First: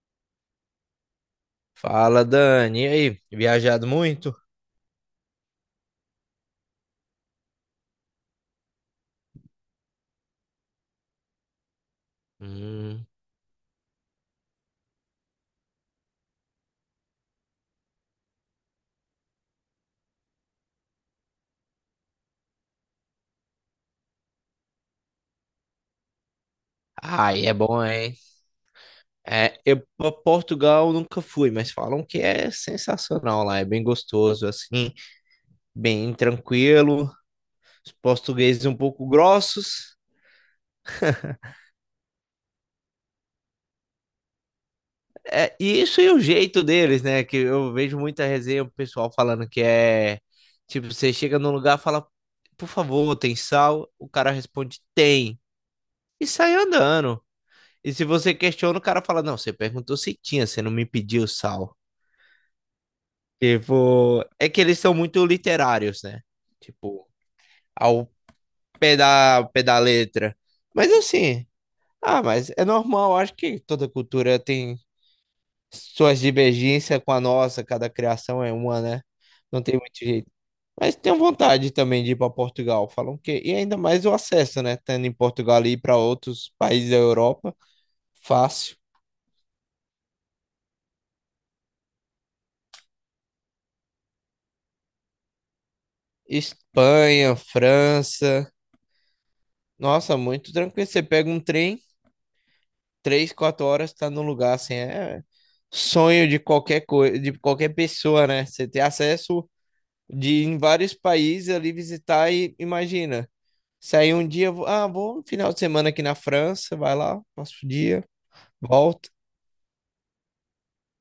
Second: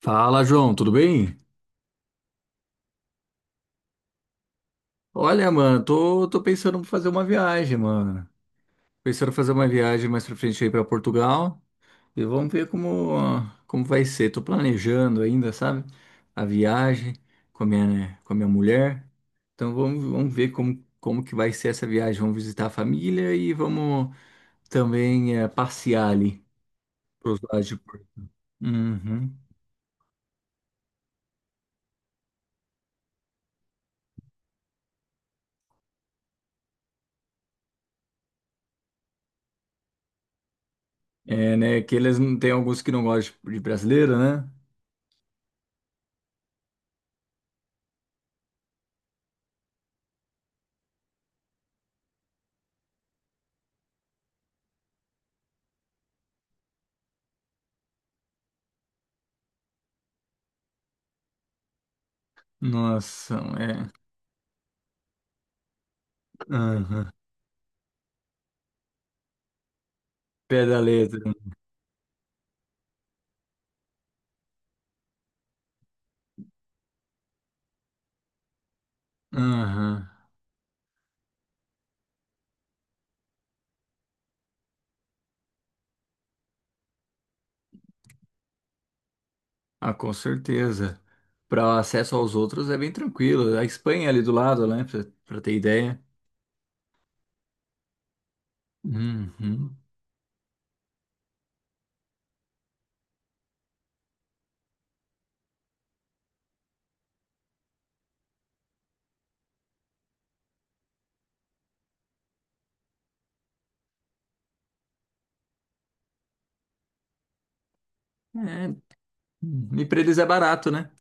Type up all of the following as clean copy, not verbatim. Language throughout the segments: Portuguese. Fala, João, tudo bem? Fala, Dani. E aí? Viajado muito? Olha, mano, tô pensando em fazer uma viagem, mano. Pensando em fazer uma viagem mais pra frente aí pra Portugal e vamos ver Hum. Como vai ser. Tô planejando ainda, sabe? A viagem com a minha, né, com a minha mulher. Então vamos ver como que vai ser essa viagem. Vamos visitar a família e vamos também passear ali pros Ai, é lados de bom, hein? Portugal. Uhum. É, eu pra Portugal nunca fui, mas falam que é sensacional lá, é bem gostoso, assim, bem tranquilo. Os portugueses um pouco grossos. É, né? Que eles não tem alguns que não gostam de brasileiro, né? É, e isso é o jeito deles, né? Que eu vejo muita resenha, o pessoal falando que é tipo, você chega num lugar, fala, por favor, tem sal? O cara responde, tem. E sai andando. E se você questiona, o cara fala: não, você perguntou se tinha, você não me pediu sal. Nossa, é. Tipo, é que eles são muito literários, né? Tipo, Aham. ao pé da letra. Pé da Mas letra. assim, ah, mas é normal, acho que toda cultura tem suas divergências com a nossa, cada criação é uma, né? Não tem Aham. muito jeito. Mas tenho vontade também de ir para Portugal. Falam que. E ainda mais o acesso, né? Tendo em Portugal e ir para outros países da Europa, fácil. Ah, com certeza. Para acesso aos outros é bem tranquilo. A Espanha é ali do lado, né? Para ter ideia. Espanha, França. Uhum. Nossa, muito tranquilo. Você pega um trem, 3, 4 horas, tá no lugar, assim, é sonho de qualquer coisa, de qualquer pessoa, né? Você ter acesso de ir em vários países ali visitar e imagina. Sair um dia, vou um final de semana aqui na França, vai lá, passo o dia, É. volta. Uhum. E para eles é barato, né?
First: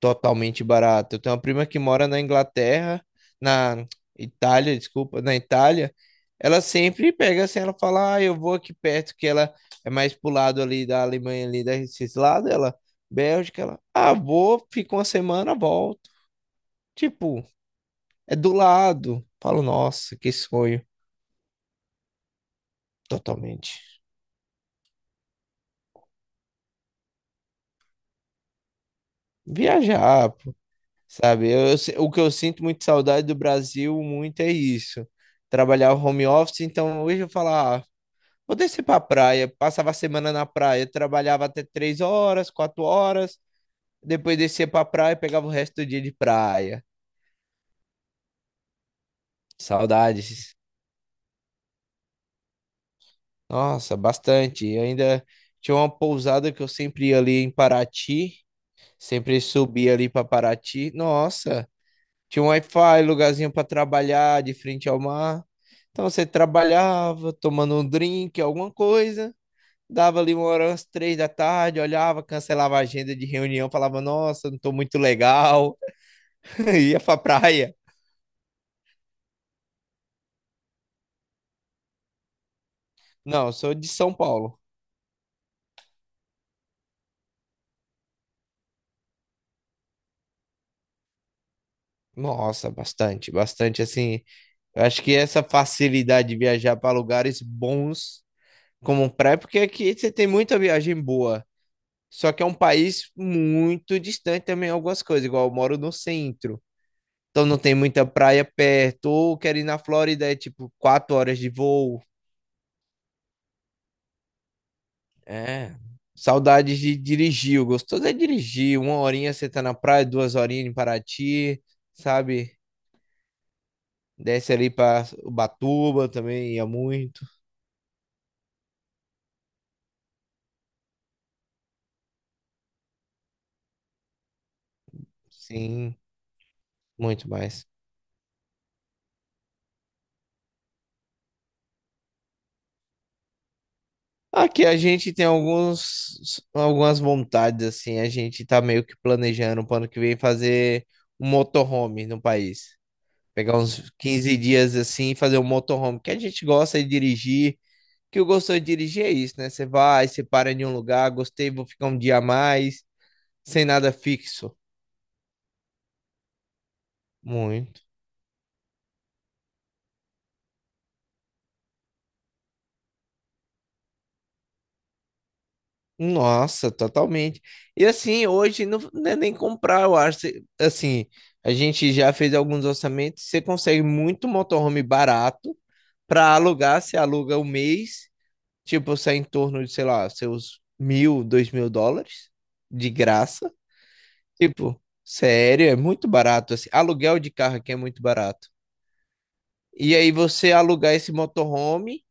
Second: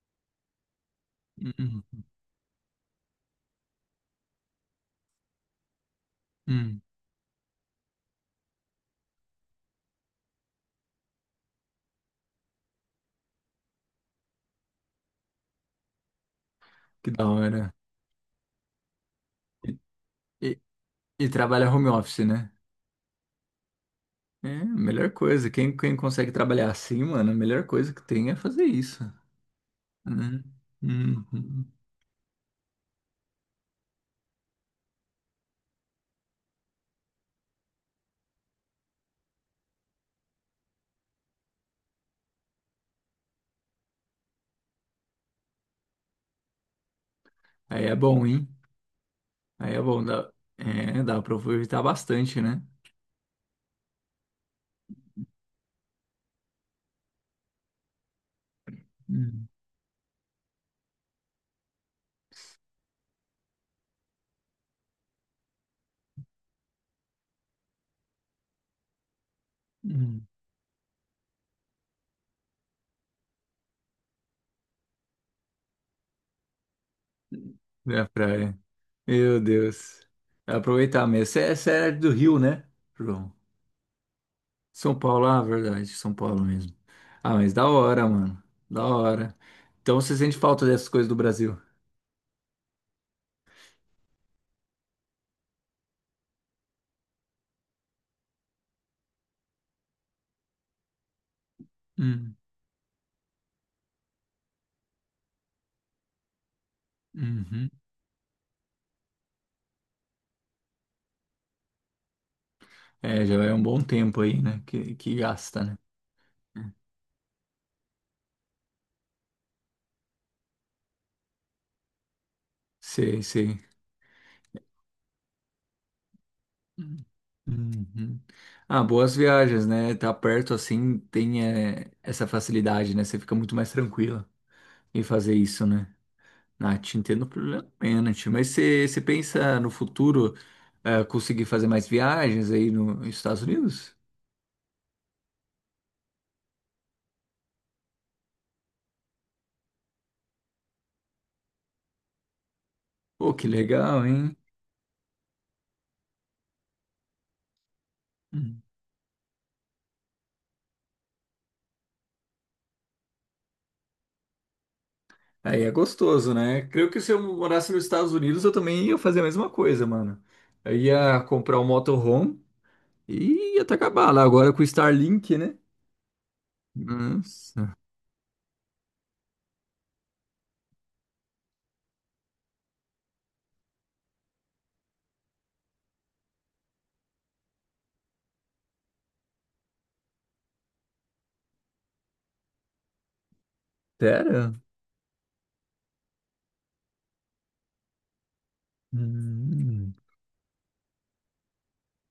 Totalmente barato. Eu tenho uma prima que Uhum. mora na Inglaterra, na Itália, desculpa, na Itália. Ela Uhum. sempre pega assim, ela fala, ah, eu vou aqui perto, que ela é mais pro lado ali da Alemanha, ali desses lados, ela, Bélgica, ela, ah, vou, fico uma semana, volto. Que da Tipo, hora. é do lado. Falo, E, nossa, que e- sonho, e trabalha home office, né? totalmente. É, a melhor coisa. Quem consegue trabalhar assim, mano, a melhor coisa que tem é fazer isso, né? Viajar, pô, sabe? Uhum. Eu se- o que eu sinto muito saudade do Brasil, muito é isso. Trabalhar home office, então hoje eu falo, ah, vou descer pra praia, passava a semana na praia, trabalhava até três horas, quatro horas, depois descia pra praia, e pegava o resto do dia de praia. Aí é bom, hein? Aí é bom. Saudades. É, dá para aproveitar bastante, né? Nossa, bastante. Eu ainda tinha uma pousada que eu sempre ia ali em Paraty, sempre Uhum. subia ali pra Paraty. Nossa, tinha um Wi-Fi, lugarzinho pra trabalhar de frente ao mar. Então você trabalhava, tomando um drink, alguma coisa. Dava Uhum. ali uma hora, umas 3 da tarde, olhava, cancelava a agenda de reunião, falava, nossa, não tô muito legal, ia pra praia. É. Meu Deus. Aproveitar mesmo. Você é do Rio, né, João? Não, eu sou de São Paulo. São Paulo, ah, verdade, São Paulo mesmo. Ah, mas da hora, mano. Da hora. Então você sente falta dessas coisas do Brasil? Nossa, bastante, bastante, assim, eu acho que essa facilidade de viajar para lugares bons como praia, porque aqui você tem muita viagem boa, só Hum, que é um país muito distante também algumas coisas, igual eu moro no centro, então não uhum. tem muita praia perto, ou quero ir na Flórida, é tipo 4 horas de voo, É, já é um bom tempo aí, né? Que gasta, é. né? Saudades de dirigir. O gostoso é dirigir. Uma horinha você tá na praia, duas horinhas em Paraty, sabe? Sei, sei. Desce ali pra Ubatuba também, ia muito. Uhum. Ah, boas viagens, né? Tá perto assim, essa facilidade, né? Você fica muito mais tranquila em fazer isso, né? Sim, Ah, te entendo muito mais. plenamente, mas você pensa no futuro conseguir fazer mais viagens aí no- nos Estados Unidos? Aqui a gente tem alguns, algumas vontades, assim. A gente tá meio que planejando pro ano que vem fazer um motorhome no país. Pô, que Pegar uns legal, hein? 15 dias assim e fazer um motorhome, que a gente gosta de dirigir. Que eu gosto de Hum. dirigir é isso, né? Você vai, você para em um lugar, gostei, vou ficar um dia a mais, sem nada fixo. Aí é gostoso, né? Creio que se eu morasse Muito. nos Estados Unidos, eu também ia fazer a mesma coisa, mano. Eu ia comprar um motorhome e ia até acabar lá agora com o Starlink, né? Nossa, totalmente. Nossa, E assim, hoje não, não é nem comprar, eu acho. Assim, a gente já fez alguns orçamentos, você consegue muito motorhome barato para alugar, você aluga o mês, tipo, sai em torno de, sei lá, seus 1.000, 2.000 dólares de graça. sério? Tipo, sério, é muito barato. Assim, aluguel de carro aqui é muito barato. Hum, E aí você alugar esse motorhome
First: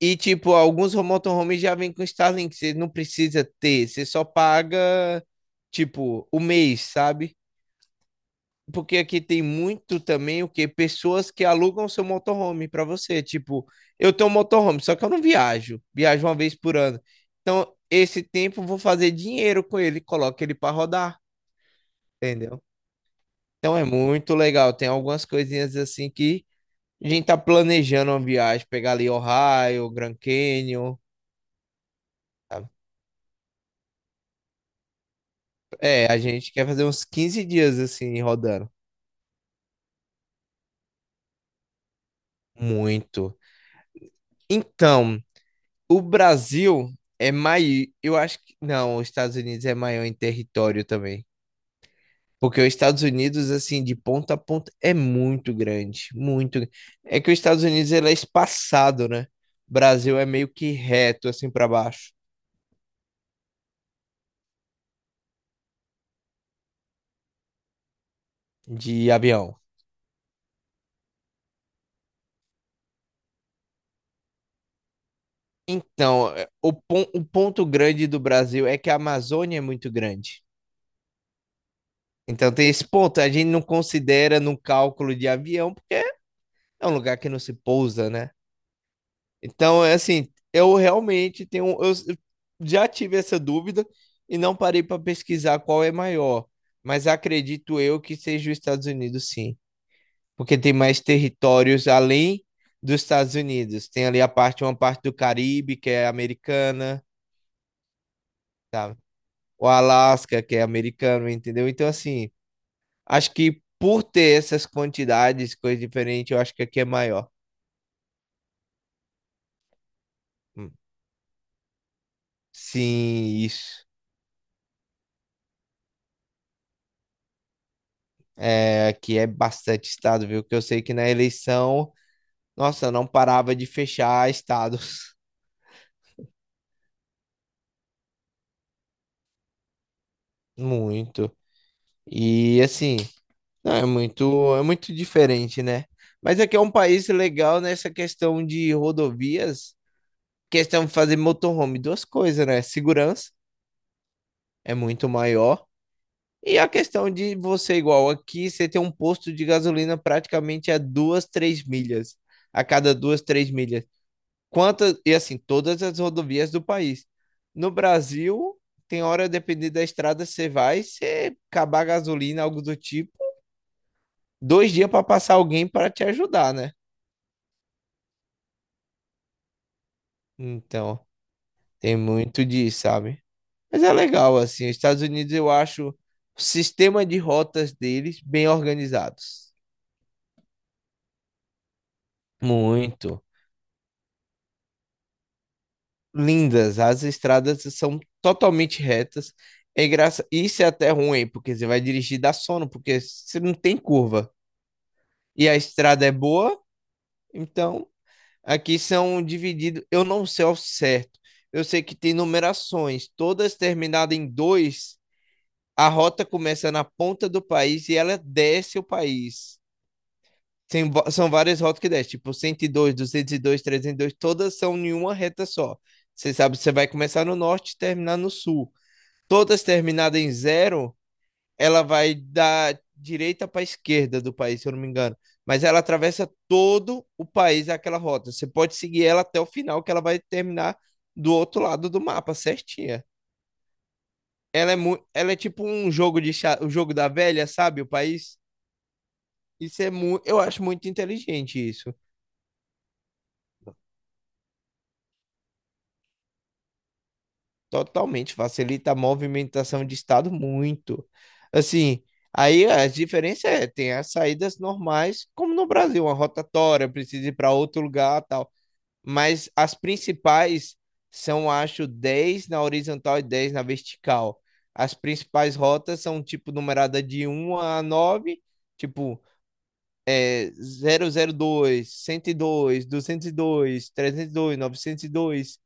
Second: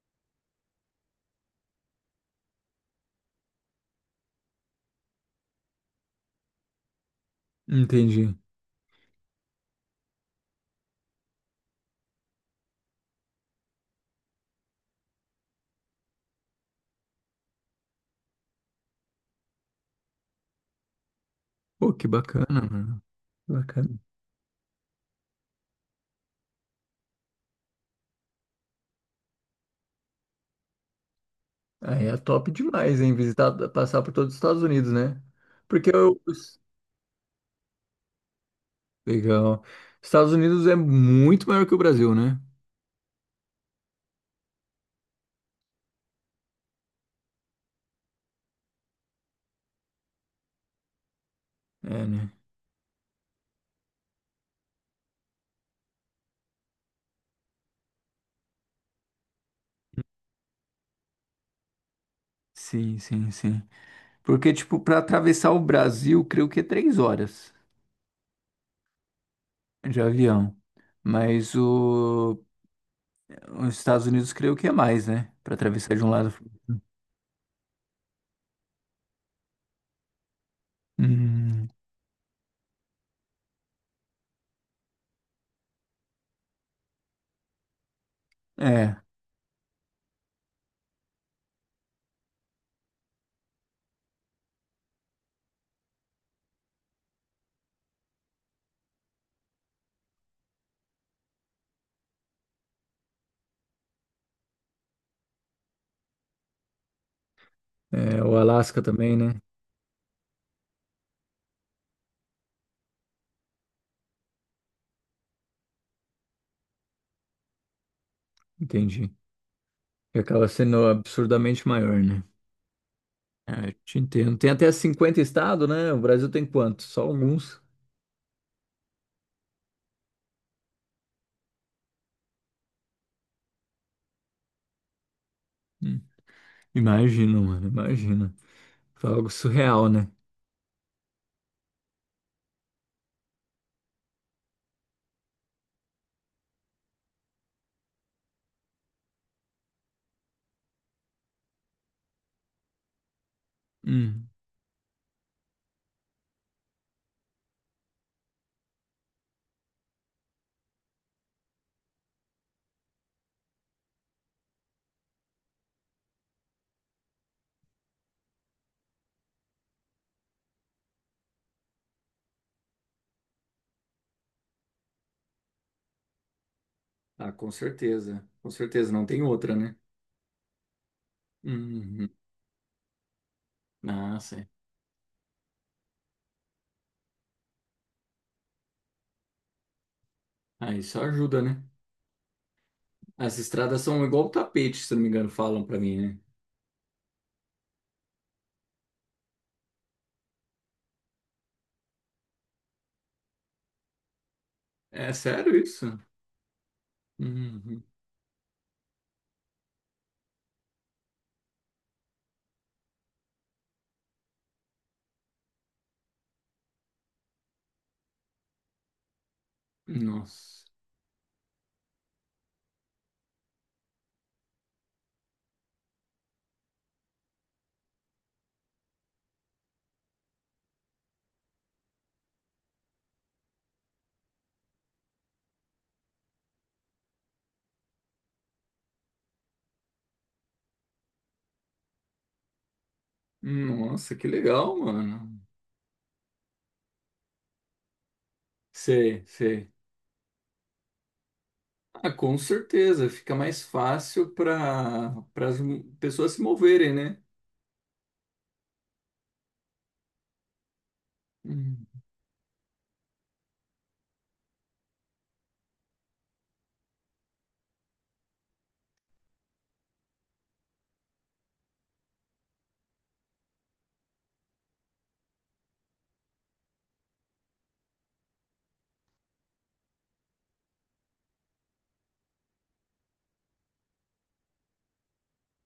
e tipo, alguns motorhomes já vêm com Starlink, você não precisa ter, você só paga tipo o mês, sabe? entendi. Porque aqui tem muito também o que pessoas que alugam seu motorhome para você, tipo, eu tenho um motorhome, só que eu não viajo, viajo uma vez por ano. Então, esse tempo eu vou fazer dinheiro com ele, coloco ele para rodar, Pô, que bacana, entendeu? mano. Que Então é bacana. muito legal, tem algumas coisinhas assim que a gente tá planejando uma viagem, pegar ali Ohio, Grand Canyon. Aí é top Sabe? demais, hein? Visitar, passar por todos os Estados Unidos, né? Porque É, a eu... gente quer fazer uns 15 dias assim, rodando. Legal. Estados Unidos é muito maior que o Brasil, né? Muito. Então, o Brasil é maior. Eu acho que. Não, os Estados Unidos é maior em território também. É, né? Porque os Estados Unidos, assim, de ponta a ponta, é muito grande. Muito. É que os Estados Unidos ele é espaçado, né? O Brasil é meio que reto, assim, para baixo, Sim, sim, sim. Porque, tipo, para atravessar o Brasil, creio que é 3 horas de avião. de avião. Mas o... os Estados Unidos, creio que é mais, né? Para atravessar de um Então, lado. é, o ponto grande do Brasil é que a Amazônia é muito grande. Hum, Então tem esse ponto, a gente não considera no cálculo de avião, porque é um lugar que não se pousa, né? é. Então, é assim, eu realmente tenho, eu já tive essa dúvida e não parei para pesquisar qual é maior, mas acredito eu que seja os Estados Unidos, sim, porque tem mais territórios além dos Estados Unidos. Tem ali a parte, uma parte do Caribe, que é americana, É, o Alasca tá? também, né? O Alaska, que é americano, entendeu? Então, assim, acho que por ter essas quantidades, coisas diferentes, eu acho que aqui é maior. Entendi. Que acaba Hum. sendo absurdamente maior, né? Sim, É, eu isso. te entendo. Tem até 50 estados, né? O Brasil tem quantos? Só alguns. É, aqui é bastante estado, viu? Que eu sei que na eleição, nossa, não parava de fechar estados. Hum. Imagina, mano, imagina. Foi algo surreal, né? Muito. E assim, não, é muito diferente, né? Mas aqui é um país legal nessa questão de rodovias, questão de fazer motorhome, duas coisas, né? Segurança Hum. é muito maior. E a questão de você, igual aqui, você tem um posto de gasolina praticamente a 2, 3 milhas. A cada 2, 3 milhas. Quantas, e assim, todas as rodovias do país. No Brasil, tem hora, dependendo da estrada, você vai, você acabar a gasolina, algo do tipo, 2 dias para passar alguém para te ajudar, né? Ah, com certeza. Com certeza, não tem outra, né? Então, tem Uhum. muito disso, sabe? Mas é Ah, legal, sim. assim, os Estados Unidos, eu acho o sistema de rotas deles bem organizados. Ah, isso ajuda, né? Muito. As estradas são igual tapete, se não me engano, falam pra mim, né? Lindas, as estradas são totalmente retas. É graça. Isso é até ruim, porque você vai dirigir dá sono, porque você não tem curva. É E sério a isso? estrada é boa, Uhum. então aqui são divididos. Eu não sei ao certo. Eu sei que tem numerações, todas terminadas em dois. A rota começa na ponta do país e ela desce o país. Nossa. Tem são várias rotas que desce, tipo cento e dois, duzentos e dois, 302, todas são em uma reta só. Você sabe, você vai começar no norte e terminar no sul. Todas terminadas em zero, ela vai da direita para a esquerda do país, se eu não me engano. Mas ela atravessa todo o país, aquela rota. Você pode seguir ela até o final, que ela vai terminar do outro lado do mapa, certinha. Nossa, que Ela legal, é mano. tipo um jogo de xadrez, o jogo da velha, sabe? O país. Sei, sei. Isso é muito. Eu acho muito inteligente isso. Ah, com certeza, fica mais fácil para as pessoas se moverem, né? Totalmente, facilita a movimentação de estado muito. Hum. Assim, aí as diferenças é, tem as saídas normais, como no Brasil, uma rotatória, precisa ir para outro lugar, tal. Mas as principais são, acho, 10 na horizontal e 10 na vertical. As principais rotas são, tipo, numerada de 1 a 9, tipo, é, 002, 102, 202, trezentos e dois, 902.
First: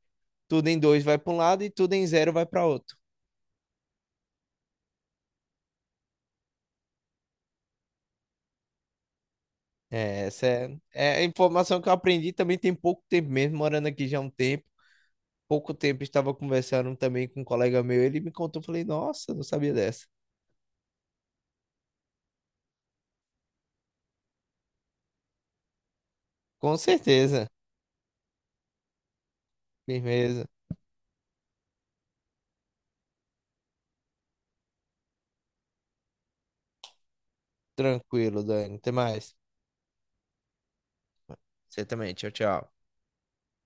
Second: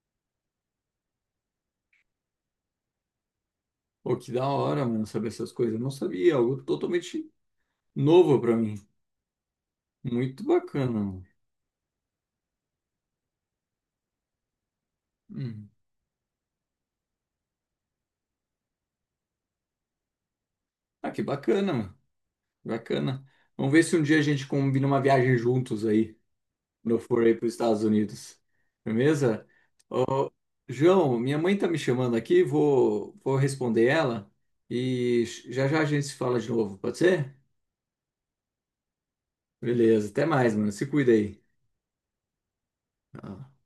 Tudo em 2 vai para um lado e tudo em zero vai para outro. Pô, que da hora, mano, saber essas coisas. Eu não sabia, algo totalmente novo pra mim. É, Muito essa é, bacana, é a mano. informação que eu aprendi também tem pouco tempo mesmo, morando aqui já há um tempo. Hum. Pouco tempo estava conversando também com um colega meu, ele me contou, falei, nossa, não sabia dessa. Ah, que bacana, mano. Bacana. Vamos ver se um dia a gente combina uma viagem juntos aí, Com quando eu for aí certeza, pros Estados Unidos. Beleza? Ô, firmeza, João, minha mãe tá me chamando aqui, vou responder ela e já já a gente se fala de novo, pode ser? tranquilo, Dani, até mais. Beleza, até mais, mano. Se cuida aí. Você também, tchau, tchau. Tá.